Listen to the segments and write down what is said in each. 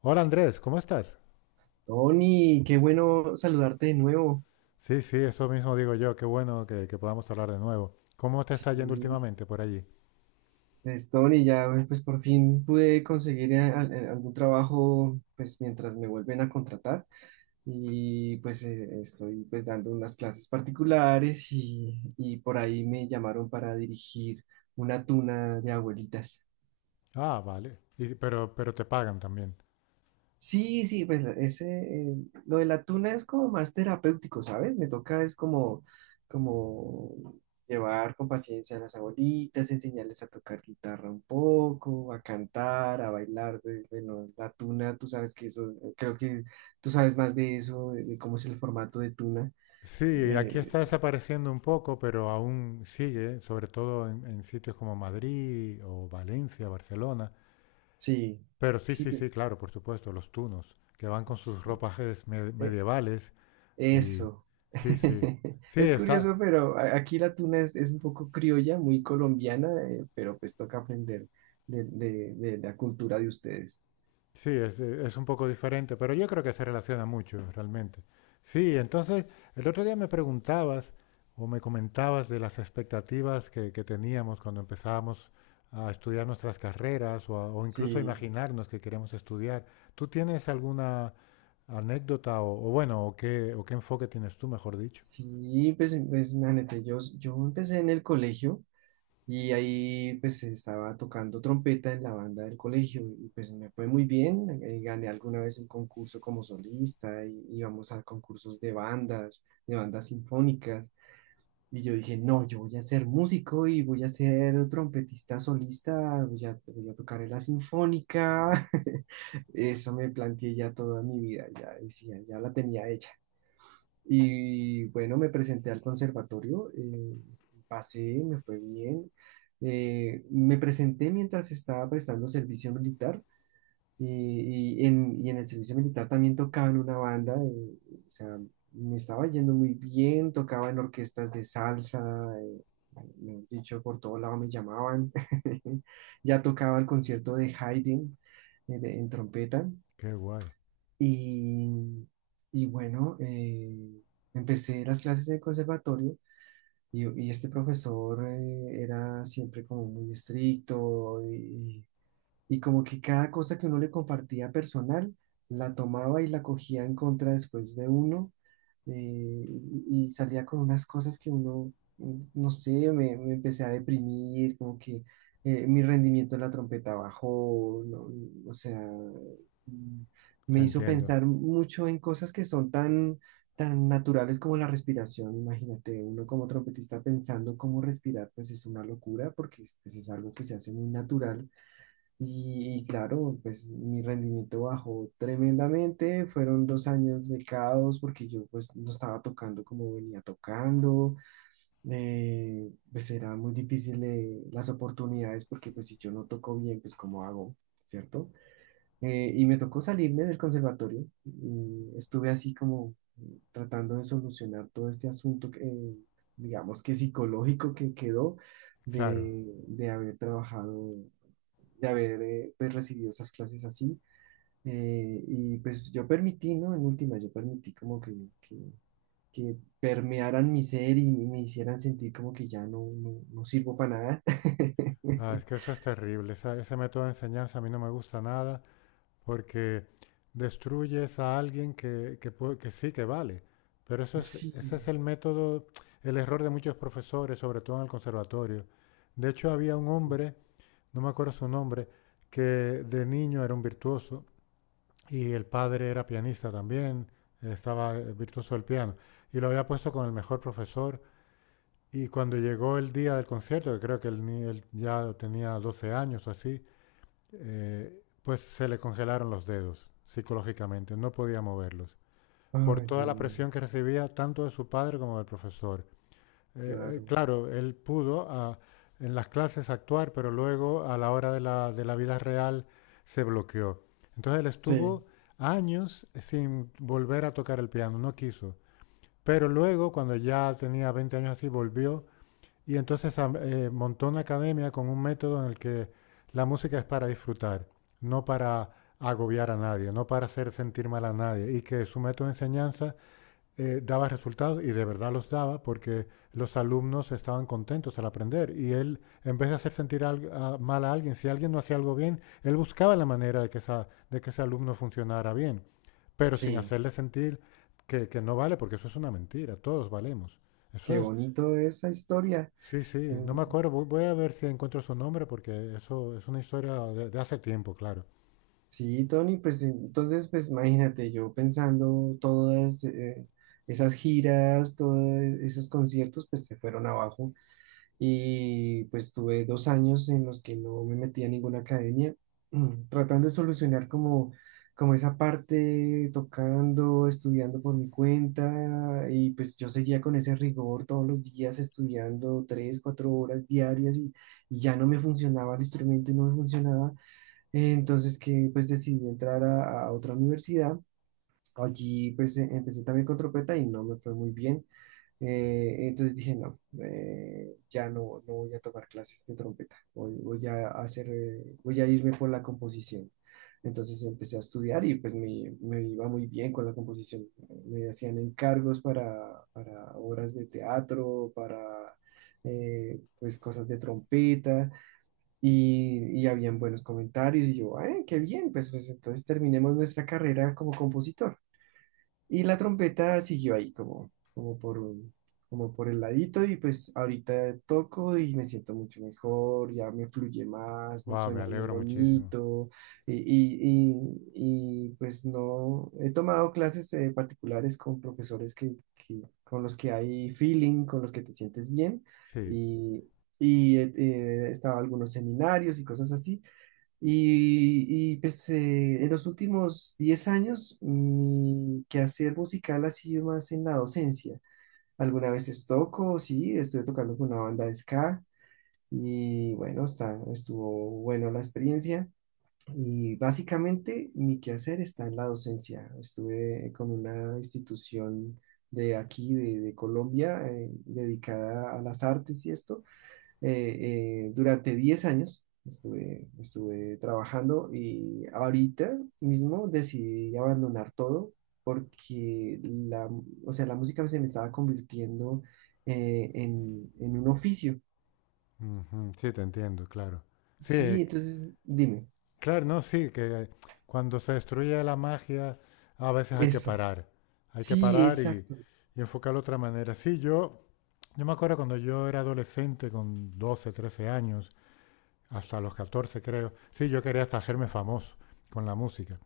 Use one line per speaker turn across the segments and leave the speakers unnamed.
Hola Andrés, ¿cómo estás?
Tony, qué bueno saludarte de nuevo.
Sí, sí, eso mismo digo yo, qué bueno que podamos hablar de nuevo. ¿Cómo te está yendo
Sí,
últimamente por allí?
pues Tony, ya pues por fin pude conseguir algún trabajo pues mientras me vuelven a contratar y pues estoy pues dando unas clases particulares y por ahí me llamaron para dirigir una tuna de abuelitas.
Ah, vale. Pero te pagan también.
Sí, sí, pues lo de la tuna es como más terapéutico, ¿sabes? Me toca es como, como llevar con paciencia a las abuelitas, enseñarles a tocar guitarra un poco, a cantar, a bailar. Bueno, la tuna, tú sabes que eso, creo que tú sabes más de eso, de cómo es el formato de tuna.
Sí, aquí está
Eh,
desapareciendo un poco, pero aún sigue, sobre todo en sitios como Madrid o Valencia, Barcelona.
sí,
Pero sí,
sí,
sí,
que-
sí, claro, por supuesto, los tunos, que van con sus
sí.
ropajes
eh,
medievales y
Eso.
sí, sí. Sí,
Es
está.
curioso, pero aquí la tuna es un poco criolla, muy colombiana, pero pues toca aprender de la cultura de ustedes.
Sí, es un poco diferente, pero yo creo que se relaciona mucho realmente. Sí, entonces el otro día me preguntabas o me comentabas de las expectativas que teníamos cuando empezábamos a estudiar nuestras carreras o incluso a
Sí,
imaginarnos que queremos estudiar. ¿Tú tienes alguna anécdota o bueno, o qué enfoque tienes tú, mejor dicho?
sí, pues imagínate, yo empecé en el colegio y ahí pues estaba tocando trompeta en la banda del colegio y pues me fue muy bien, gané alguna vez un concurso como solista y íbamos a concursos de bandas sinfónicas. Y yo dije, no, yo voy a ser músico y voy a ser trompetista solista, voy a tocar en la sinfónica. Eso me planteé ya toda mi vida, ya decía, ya la tenía hecha. Y bueno, me presenté al conservatorio, pasé, me fue bien. Me presenté mientras estaba prestando servicio militar y en el servicio militar también tocaba en una banda, o sea, me estaba yendo muy bien, tocaba en orquestas de salsa, eh, mejor dicho, por todo lado me llamaban. Ya tocaba el concierto de Haydn en trompeta.
Qué guay,
Y, y bueno, empecé las clases de conservatorio y este profesor era siempre como muy estricto y como que cada cosa que uno le compartía personal, la tomaba y la cogía en contra después de uno, eh, y salía con unas cosas que uno, no sé, me empecé a deprimir, como que mi rendimiento en la trompeta bajó, o sea, mm,
te
me hizo
entiendo.
pensar mucho en cosas que son tan tan naturales como la respiración, imagínate, uno como trompetista pensando cómo respirar, pues es una locura porque es algo que se hace muy natural y claro, pues mi rendimiento bajó tremendamente, fueron dos años de caos porque yo pues no estaba tocando como venía tocando, pues era muy difícil las oportunidades porque pues si yo no toco bien, pues ¿cómo hago? ¿Cierto? Y me tocó salirme del conservatorio y estuve así como tratando de solucionar todo este asunto, digamos que psicológico que quedó
Claro.
de haber trabajado de haber pues, recibido esas clases así. Y pues yo permití, ¿no? En última, yo permití como que, que permearan mi ser y me hicieran sentir como que ya no, no sirvo para nada.
Ah, es que eso es terrible. Ese método de enseñanza a mí no me gusta nada, porque destruyes a alguien que sí que vale. Pero eso es, ese
Sí,
es el método, el error de muchos profesores, sobre todo en el conservatorio. De hecho, había un
sí.
hombre, no me acuerdo su nombre, que de niño era un virtuoso y el padre era pianista también, estaba virtuoso del piano, y lo había puesto con el mejor profesor. Y cuando llegó el día del concierto, que creo que el ni- él ya tenía 12 años o así, pues se le congelaron los dedos psicológicamente, no podía moverlos, por
Ay,
toda
Dios
la
mío,
presión que recibía tanto de su padre como del profesor.
claro.
Claro, él pudo en las clases actuar, pero luego a la hora de la, vida real se bloqueó. Entonces él
Sí,
estuvo años sin volver a tocar el piano, no quiso. Pero luego, cuando ya tenía 20 años así, volvió y entonces montó una academia con un método en el que la música es para disfrutar, no para agobiar a nadie, no para hacer sentir mal a nadie. Y que su método de enseñanza daba resultados y de verdad los daba porque los alumnos estaban contentos al aprender. Y él, en vez de hacer sentir mal a alguien, si alguien no hacía algo bien, él buscaba la manera de que ese alumno funcionara bien, pero sin
sí.
hacerle sentir que no vale, porque eso es una mentira, todos valemos.
Qué
Eso es.
bonito esa historia.
Sí, sí, no me
Mm,
acuerdo. Voy a ver si encuentro su nombre porque eso es una historia de hace tiempo, claro.
sí, Tony, pues entonces, pues imagínate, yo pensando todas esas giras, todos esos conciertos, pues se fueron abajo. Y pues tuve dos años en los que no me metí a ninguna academia, tratando de solucionar como, como esa parte, tocando, estudiando por mi cuenta y pues yo seguía con ese rigor todos los días estudiando tres, cuatro horas diarias y ya no me funcionaba el instrumento y no me funcionaba, entonces que pues decidí entrar a otra universidad. Allí pues empecé también con trompeta y no me fue muy bien. Entonces dije, no, ya no, no voy a tomar clases de trompeta, voy a hacer, voy a irme por la composición. Entonces empecé a estudiar y pues me iba muy bien con la composición. Me hacían encargos para obras de teatro, para pues cosas de trompeta y habían buenos comentarios y yo, "Ah, qué bien, pues entonces terminemos nuestra carrera como compositor". Y la trompeta siguió ahí como por el ladito y pues ahorita toco y me siento mucho mejor, ya me fluye más, me
Wow, me
suena bien
alegro muchísimo.
bonito pues no, he tomado clases particulares con profesores con los que hay feeling, con los que te sientes bien
Sí,
y, y he, he estado en algunos seminarios y cosas así pues en los últimos 10 años mi quehacer musical ha sido más en la docencia. Alguna veces toco, sí, estuve tocando con una banda de ska y bueno, estuvo bueno la experiencia. Y básicamente mi quehacer está en la docencia. Estuve con una institución de aquí, de Colombia, dedicada a las artes y esto durante 10 años estuve trabajando y ahorita mismo decidí abandonar todo porque o sea, la música se me estaba convirtiendo en un oficio.
ujú, sí, te entiendo, claro. Sí,
Sí, entonces dime,
claro, no, sí, que cuando se destruye la magia, a veces hay que
eso.
parar. Hay que
Sí,
parar y,
exacto.
y enfocarlo de otra manera. Sí, yo me acuerdo cuando yo era adolescente, con 12, 13 años, hasta los 14 creo. Sí, yo quería hasta hacerme famoso con la música.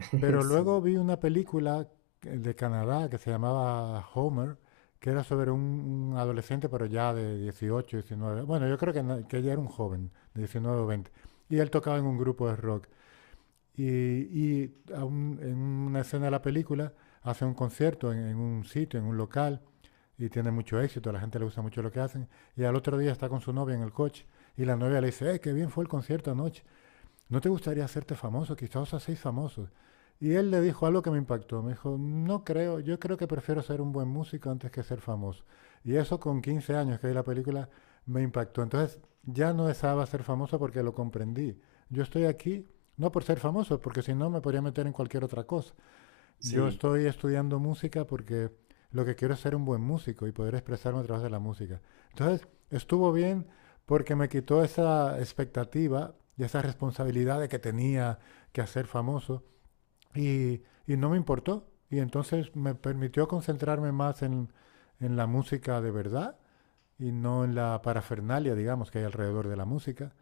Pero luego
Sí,
vi una película de Canadá que se llamaba Homer, que era sobre un adolescente, pero ya de 18, 19. Bueno, yo creo que, no- que ella era un joven, de 19 o 20. Y él tocaba en un grupo de rock. Y, y a en una escena de la película hace un concierto en un sitio, en un local, y tiene mucho éxito, a la gente le gusta mucho lo que hacen. Y al otro día está con su novia en el coche y la novia le dice, ¡eh, qué bien fue el concierto anoche! ¿No te gustaría hacerte famoso? Quizás os hacéis famosos. Y él le dijo algo que me impactó. Me dijo, no creo, yo creo que prefiero ser un buen músico antes que ser famoso. Y eso con 15 años que vi la película me impactó. Entonces ya no deseaba ser famoso porque lo comprendí. Yo estoy aquí no por ser famoso, porque si no me podría meter en cualquier otra cosa. Yo
sí.
estoy estudiando música porque lo que quiero es ser un buen músico y poder expresarme a través de la música. Entonces, estuvo bien porque me quitó esa expectativa y esa responsabilidad de que tenía que hacer famoso y, no me importó. Y entonces me permitió concentrarme más en la música de verdad y no en la parafernalia, digamos, que hay alrededor de la música.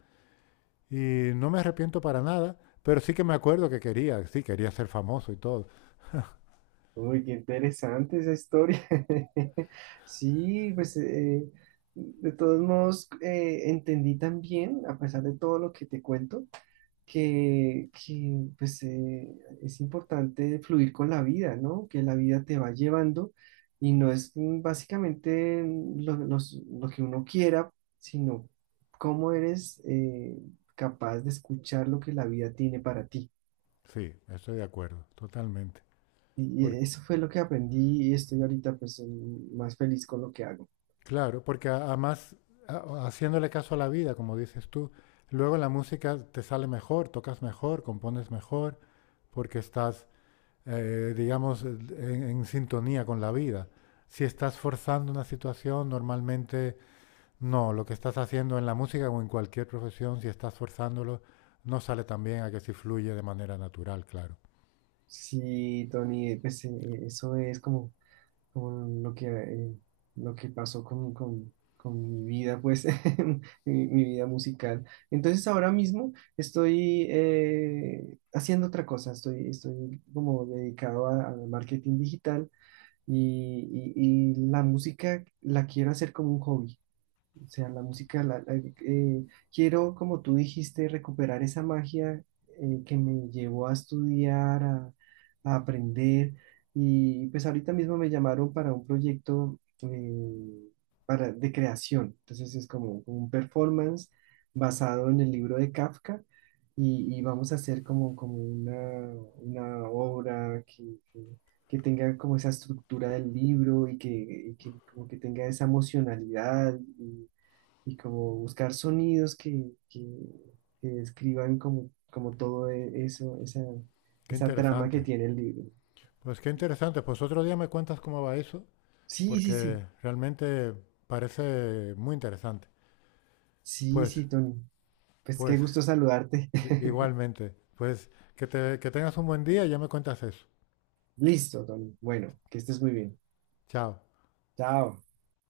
Y no me arrepiento para nada, pero sí que me acuerdo que quería, sí, quería ser famoso y todo.
Uy, qué interesante esa historia. Sí, pues de todos modos entendí también, a pesar de todo lo que te cuento, pues, es importante fluir con la vida, ¿no? Que la vida te va llevando y no es básicamente lo que uno quiera, sino cómo eres capaz de escuchar lo que la vida tiene para ti.
Sí, estoy de acuerdo, totalmente.
Y
Por-
eso fue lo que aprendí y estoy ahorita pues más feliz con lo que hago.
claro, porque además, haciéndole caso a la vida, como dices tú, luego la música te sale mejor, tocas mejor, compones mejor, porque estás, digamos, en sintonía con la vida. Si estás forzando una situación, normalmente no. Lo que estás haciendo en la música o en cualquier profesión, si estás forzándolo, no sale tan bien a que si fluye de manera natural, claro.
Sí, Tony, pues eso es como como lo lo que pasó con, con mi vida, pues, mi vida musical. Entonces ahora mismo estoy haciendo otra cosa, estoy como dedicado al marketing digital y la música la quiero hacer como un hobby. O sea, la música, eh, quiero, como tú dijiste, recuperar esa magia que me llevó a estudiar, a aprender. Y pues ahorita mismo me llamaron para un proyecto de creación. Entonces es como un performance basado en el libro de Kafka y vamos a hacer como, como una obra que- que tenga como esa estructura del libro y que como que tenga esa emocionalidad y como buscar sonidos que describan como, como todo eso,
Qué
esa trama que
interesante.
tiene el libro.
Pues qué interesante. Pues otro día me cuentas cómo va eso,
Sí, sí, sí,
porque realmente parece muy interesante.
sí,
Pues,
sí, Tony. Pues qué
pues,
gusto saludarte.
i- igualmente, pues que tengas un buen día y ya me cuentas eso.
Listo, Tony. Bueno, que estés muy bien.
Chao.
Chao.